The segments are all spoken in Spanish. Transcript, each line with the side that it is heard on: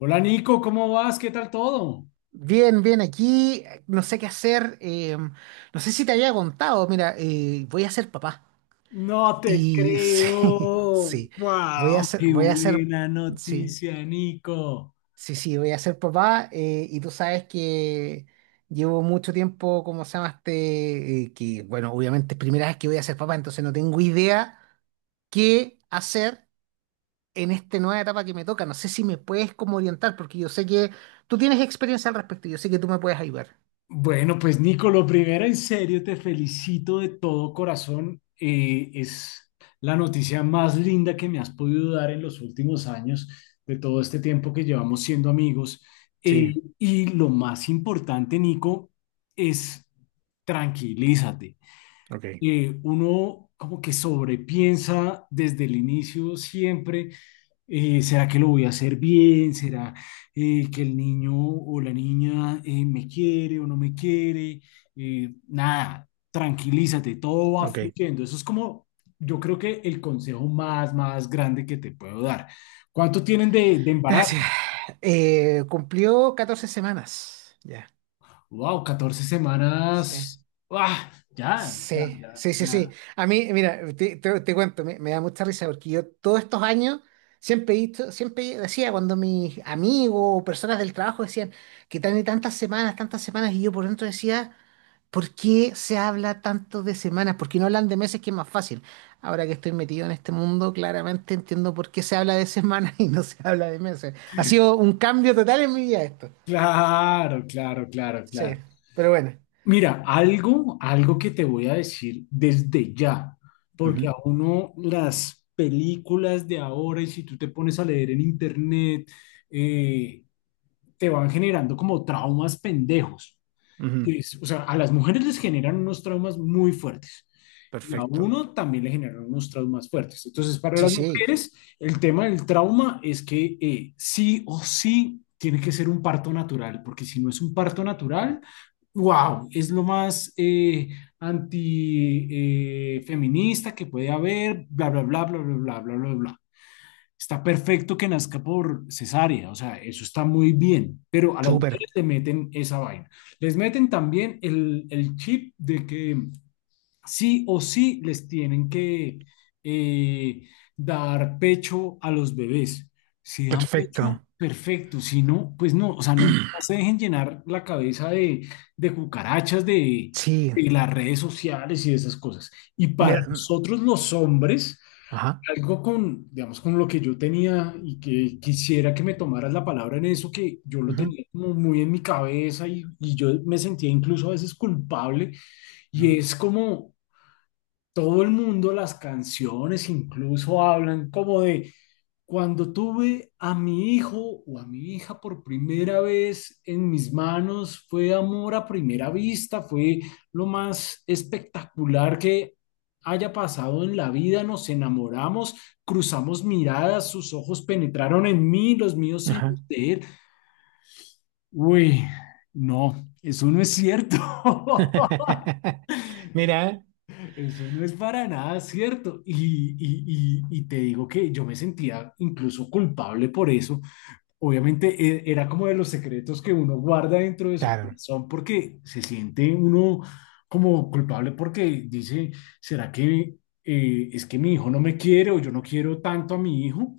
left: Hola Nico, ¿cómo vas? ¿Qué tal todo?
right: Bien, bien, aquí no sé qué hacer. No sé si te había contado, mira, voy a ser papá.
left: No te
right: Y sí,
left: creo.
right: sí, voy a
left: Wow.
right: ser,
left: Qué
right: voy a ser,
left: buena
right: sí,
left: noticia, Nico.
right: sí, sí, voy a ser papá. Y tú sabes que llevo mucho tiempo. ¿Cómo se llama este? Que, bueno, obviamente es primera vez que voy a ser papá, entonces no tengo idea qué hacer en esta nueva etapa que me toca. No sé si me puedes como orientar, porque yo sé que tú tienes experiencia al respecto, yo sé que tú me puedes ayudar.
left: Bueno, pues Nico, lo primero, en serio, te felicito de todo corazón. Es la noticia más linda que me has podido dar en los últimos años, de todo este tiempo que llevamos siendo amigos.
right: Sí,
left: Y lo más importante, Nico, es tranquilízate.
right: ok.
left: Uno como que sobrepiensa desde el inicio siempre, ¿será que lo voy a hacer bien? ¿Será que el niño o la niña me quiere o no me quiere? Nada, tranquilízate, todo va
right: Ok.
left: fluyendo. Eso es como, yo creo que el consejo más grande que te puedo dar. ¿Cuánto tienen de embarazo?
right: Gracias. Cumplió 14 semanas. Ya,
left: Wow, catorce
right: sí.
left: semanas. ¡Ah! Ya, ya,
right: Sí,
left: ya.
right: sí, sí, sí.
left: Ya.
right: A mí, mira, te cuento, me da mucha risa porque yo todos estos años siempre decía cuando mis amigos o personas del trabajo decían que tan y tantas semanas, y yo por dentro decía, ¿por qué se habla tanto de semanas? ¿Por qué no hablan de meses que es más fácil? Ahora que estoy metido en este mundo, claramente entiendo por qué se habla de semanas y no se habla de meses. Ha sido un cambio total en mi vida esto.
left: Claro, claro, claro, claro.
right: Sí, pero bueno,
left: Mira, algo que te voy a decir desde ya,
right: ujú,
left: porque a uno las películas de ahora, y si tú te pones a leer en internet, eh, te van generando como traumas pendejos.
right: ujú,
left: O sea, a las mujeres les generan unos traumas muy fuertes y a
right: perfecto.
left: uno también le generan unos traumas fuertes. Entonces, para
right: Sí,
left: las
right: sí,
left: mujeres, el tema del trauma es que sí o sí tiene que ser un parto natural, porque si no es un parto natural, wow, es lo más antifeminista que puede haber, bla, bla, bla, bla, bla, bla, bla, bla, bla. Está perfecto que nazca por cesárea, o sea, eso está muy bien, pero a las
right: súper,
left: mujeres le meten esa vaina. Les meten también el chip de que sí o sí les tienen que eh, dar pecho a los bebés. Si dan pecho,
right: perfecto.
left: perfecto. Si no, pues no, o sea, no, no se dejen llenar la cabeza de, cucarachas,
right: Sí,
left: de las redes sociales y de esas cosas. Y para
right: me-
left: nosotros los hombres,
right: ajá,
left: algo con, digamos, con lo que yo tenía y que quisiera que me tomaras la palabra en eso, que yo lo
right: ujú,
left: tenía como muy en mi cabeza y yo me sentía incluso a veces culpable
right: ujú,
left: y es como todo el mundo, las canciones incluso hablan como de cuando tuve a mi hijo o a mi hija por primera vez en mis manos, fue amor a primera vista, fue lo más espectacular que haya pasado en la vida, nos enamoramos, cruzamos miradas, sus ojos penetraron en mí, los míos en
right: ajá.
left: usted. Uy, no, eso no es cierto.
right: Mira,
left: Eso no es para nada cierto. Y te digo que yo me sentía incluso culpable por eso. Obviamente era como de los secretos que uno guarda dentro de su
right: claro,
left: corazón porque se siente uno como culpable porque dice, ¿será que es que mi hijo no me quiere o yo no quiero tanto a mi hijo?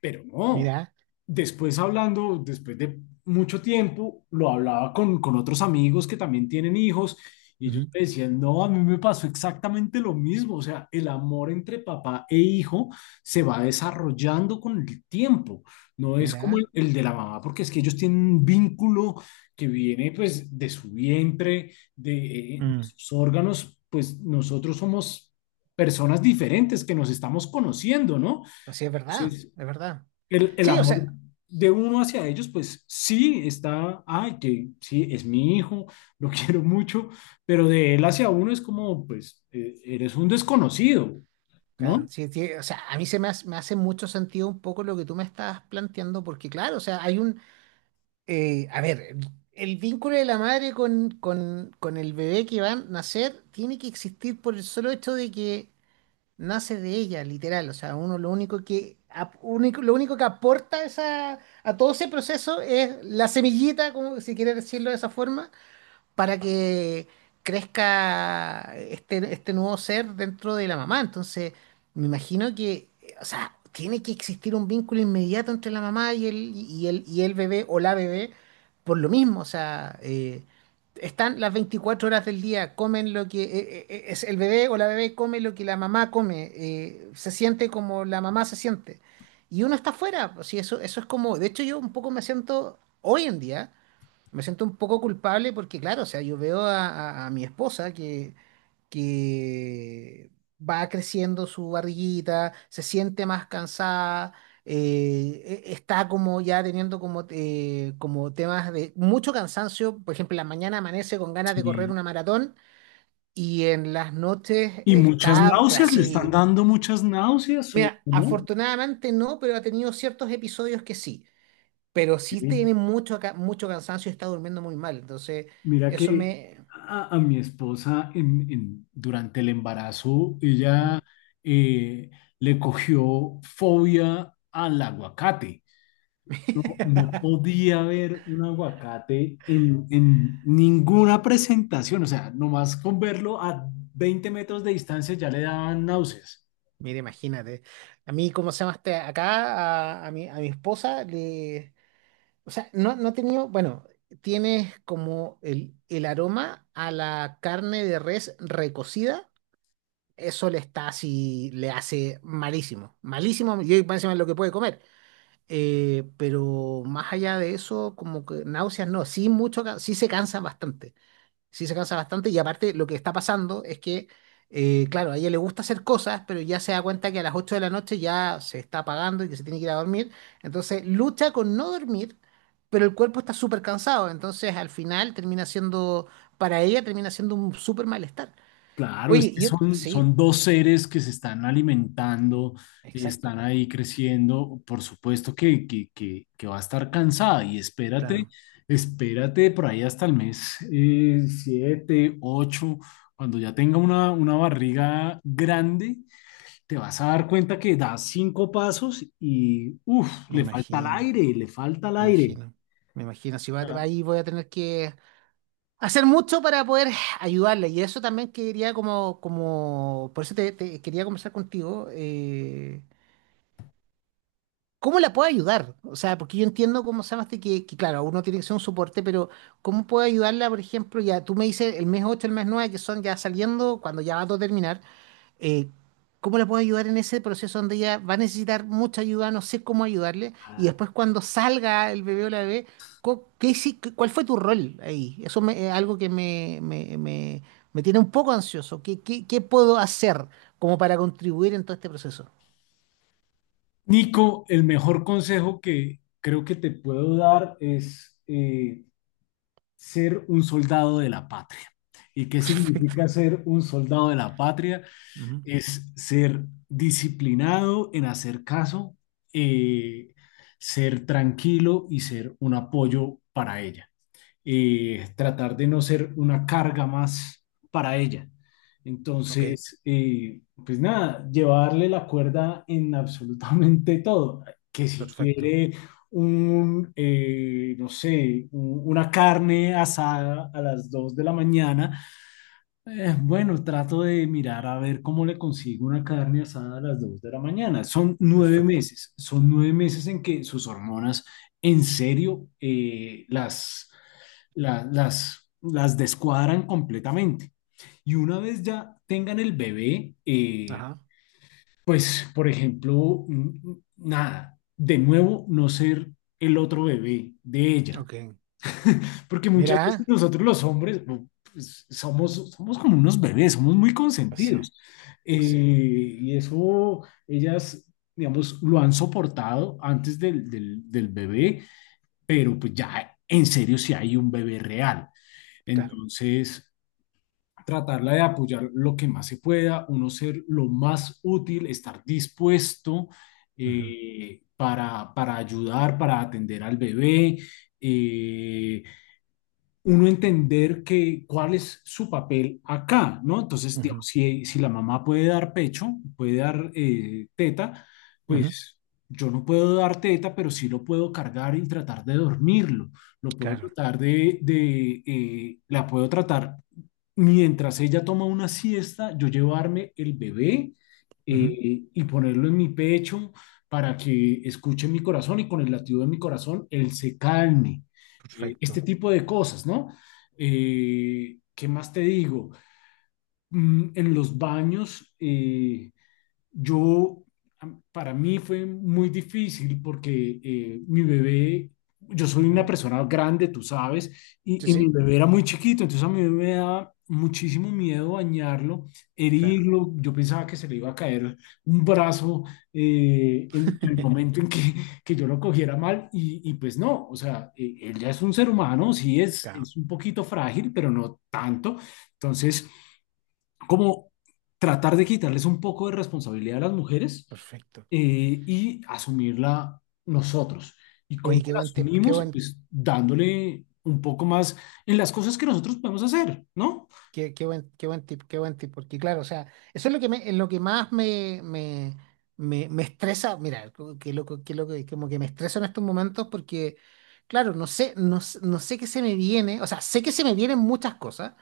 left: Pero no,
right: mira,
left: después hablando, después de mucho tiempo, lo hablaba con otros amigos que también tienen hijos y
right: ujú,
left: ellos me decían, no, a mí me pasó exactamente lo mismo, o sea, el amor entre papá e hijo se va desarrollando con el tiempo, no es como el,
right: mira,
left: el de la mamá, porque es que ellos tienen un vínculo que viene pues de su vientre, de
right: mm,
left: sus órganos, pues nosotros somos personas diferentes que nos estamos conociendo, ¿no?
right: pues sí, es verdad,
left: Entonces,
right: es verdad.
left: el
right: Sí, o
left: amor
right: sea,
left: de uno hacia ellos, pues sí está, ay, que sí, es mi hijo, lo quiero mucho, pero de él hacia uno es como, pues, eres un desconocido,
right: claro,
left: ¿no?
right: sí, sí, o sea, a mí se me hace mucho sentido un poco lo que tú me estás planteando, porque claro, o sea, a ver, el vínculo de la madre con el bebé que va a nacer tiene que existir por el solo hecho de que nace de ella, literal. O sea, uno lo único que, ap- único, lo único que aporta esa, a todo ese proceso es la semillita, como si quiere decirlo de esa forma, para que crezca este, este nuevo ser dentro de la mamá. Entonces, me imagino que, o sea, tiene que existir un vínculo inmediato entre la mamá y y el bebé o la bebé por lo mismo. O sea, están las 24 horas del día, comen lo que es el bebé o la bebé come lo que la mamá come, se siente como la mamá se siente. Y uno está afuera, pues, sí, eso es como, de hecho yo un poco me siento hoy en día. Me siento un poco culpable porque, claro, o sea, yo veo a, a mi esposa que va creciendo su barriguita, se siente más cansada, está como ya teniendo como, como temas de mucho cansancio. Por ejemplo, en la mañana amanece con ganas de correr
left: Sí.
right: una maratón y en las noches
left: Y muchas
right: está pues,
left: náuseas, le
right: así.
left: están dando muchas náuseas, ¿o
right: Mira,
left: no?
right: afortunadamente no, pero ha tenido ciertos episodios que sí, pero sí
left: Sí.
right: tiene mucho, mucho cansancio y está durmiendo muy mal. Entonces,
left: Mira
right: eso
left: que
right: me...
left: a mi esposa durante el embarazo,
right: Ujú.
left: ella eh, le cogió fobia al aguacate. No, no podía ver un aguacate en ninguna presentación, o sea, nomás con verlo a 20 metros de distancia ya le daban náuseas.
right: Mira, imagínate. A mí, ¿cómo se llama este? Acá, a, a mi esposa, le... O sea, no, no ha tenido... Bueno, tiene como el aroma a la carne de res recocida. Eso le está así, le hace malísimo. Malísimo, yo por encima es lo que puede comer. Pero más allá de eso, como que náuseas no, sí mucho, sí se cansan bastante. Sí se cansa bastante y aparte lo que está pasando es que, claro, a ella le gusta hacer cosas, pero ya se da cuenta que a las 8 de la noche ya se está apagando y que se tiene que ir a dormir. Entonces lucha con no dormir, pero el cuerpo está súper cansado. Entonces al final termina siendo, para ella termina siendo un súper malestar.
left: Claro, es
right: Oye,
left: que
right: yo,
left: son,
right: sí,
left: son dos seres que se están alimentando,
right: exacto.
left: están ahí creciendo, por supuesto que va a estar cansada y espérate,
right: Claro,
left: por ahí hasta el mes 7, 8, cuando ya tenga una barriga grande te vas a dar cuenta que das cinco pasos y, uff,
right: me
left: le falta el
right: imagino,
left: aire, le falta el
right: me
left: aire.
right: imagino, me imagino. Si va-
left: Ah.
right: Ahí voy a tener que hacer mucho para poder ayudarle. Y eso también quería como, como, por eso te quería conversar contigo, ¿cómo la puedo ayudar? O sea, porque yo entiendo cómo se llama este que, claro, uno tiene que ser un soporte, pero ¿cómo puedo ayudarla, por ejemplo? Ya tú me dices el mes 8, el mes 9 que son ya saliendo, cuando ya va a todo terminar, eh, ¿cómo la puedo ayudar en ese proceso donde ella va a necesitar mucha ayuda? No sé cómo ayudarle. Y
left: Ah.
right: después cuando salga el bebé o la bebé, ¿Qué, cuál fue tu rol ahí? Es algo que me tiene un poco ansioso. ¿Qué, qué, qué puedo hacer como para contribuir en todo este proceso?
left: Nico, el mejor consejo que creo que te puedo dar es ser un soldado de la patria. ¿Y qué
right: Perfecto.
left: significa ser un soldado de la patria?
right: Ujú.
left: Es ser disciplinado en hacer caso, eh, ser tranquilo y ser un apoyo para ella. Tratar de no ser una carga más para ella.
right: Ok,
left: Entonces, pues nada, llevarle la cuerda en absolutamente todo, que si
right: perfecto,
left: quiere no sé, una carne asada a las 2 de la mañana, bueno, trato de mirar a ver cómo le consigo una carne asada a las 2 de la mañana. Son nueve
right: perfecto.
left: meses, son 9 meses en que sus hormonas en serio las descuadran completamente. Y una vez ya tengan el bebé,
right: Ajá,
left: pues, por ejemplo, nada, de nuevo no ser el otro bebé de ella.
right: ok.
left: Porque muchas veces
right: Mira,
left: nosotros los hombres no, pues, somos como unos bebés, somos muy
right: pues sí,
left: consentidos. Eh,
right: pues sí,
left: y eso ellas, digamos, lo han soportado antes del bebé, pero pues ya en serio si hay un bebé real.
right: claro.
left: Entonces, tratarla de apoyar lo que más se pueda, uno ser lo más útil, estar dispuesto
right: Ujú,
left: para ayudar, para atender al bebé. eh, Uno entender que, cuál es su papel acá, ¿no? Entonces,
right: ujú,
left: digamos, si la mamá puede dar pecho, puede dar teta,
right: ujú,
left: pues yo no puedo dar teta, pero sí lo puedo cargar y tratar de dormirlo. Lo puedo
right: claro,
left: tratar de la puedo tratar mientras ella toma una siesta, yo llevarme el bebé
right: ujú,
left: y ponerlo en mi pecho para que escuche mi corazón y con el latido de mi corazón él se calme, este
right: perfecto.
left: tipo de cosas, ¿no? ¿Qué más te digo? En los baños, yo, para mí fue muy difícil porque mi bebé, yo soy una
right: Ujú.
left: persona grande, tú sabes,
right: Sí,
left: y mi
right: sí,
left: bebé era muy chiquito, entonces a mi bebé me daba muchísimo miedo bañarlo,
right: claro.
left: herirlo, yo pensaba que se le iba a caer un brazo en, el momento en que yo lo cogiera mal y pues no, o sea, él ya es un ser humano, sí
right: Claro,
left: es un poquito frágil, pero no tanto, entonces como tratar de quitarles un poco de responsabilidad a las mujeres
right: perfecto.
left: y asumirla nosotros. ¿Y cómo
right: Oye,
left: la asumimos? Pues dándole un poco más en las cosas que nosotros podemos hacer, ¿no?
right: qué buen tip, porque claro, o sea, eso es lo que me, lo que más me, me, me, me estresa, mira, qué loco, como que me estreso en estos momentos porque, claro, no sé, no, no sé qué se me viene, o sea, sé que se me vienen muchas cosas.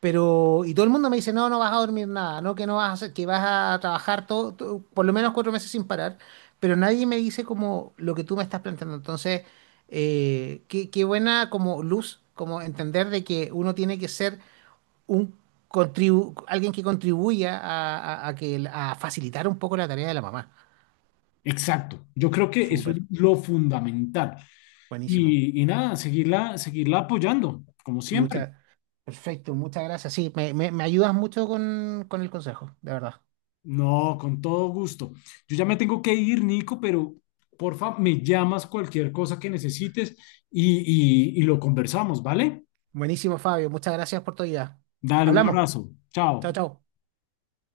right: Pero, y todo el mundo me dice, no, no vas a dormir nada, no, que no vas a hacer, que vas a trabajar todo, por lo menos 4 meses sin parar, pero nadie me dice como lo que tú me estás planteando. Entonces, qué, qué buena como luz, como entender de que uno tiene que ser un alguien que contribuya a, a que, a facilitar un poco la tarea de la mamá.
left: Exacto. Yo creo que eso es
right: Súper,
left: lo fundamental.
right: buenísimo.
left: Y nada, seguirla, seguirla apoyando, como siempre.
right: Muchas, perfecto, muchas gracias. Sí, me, me ayudas mucho con el consejo, de verdad.
left: No, con todo gusto. Yo ya me tengo que ir, Nico, pero porfa, me llamas cualquier cosa que necesites y lo conversamos, ¿vale?
right: Buenísimo, Fabio. Muchas gracias por tu ayuda.
left: Dale, un
right: Hablamos.
left: abrazo.
right: Chao,
left: Chao.
right: chao.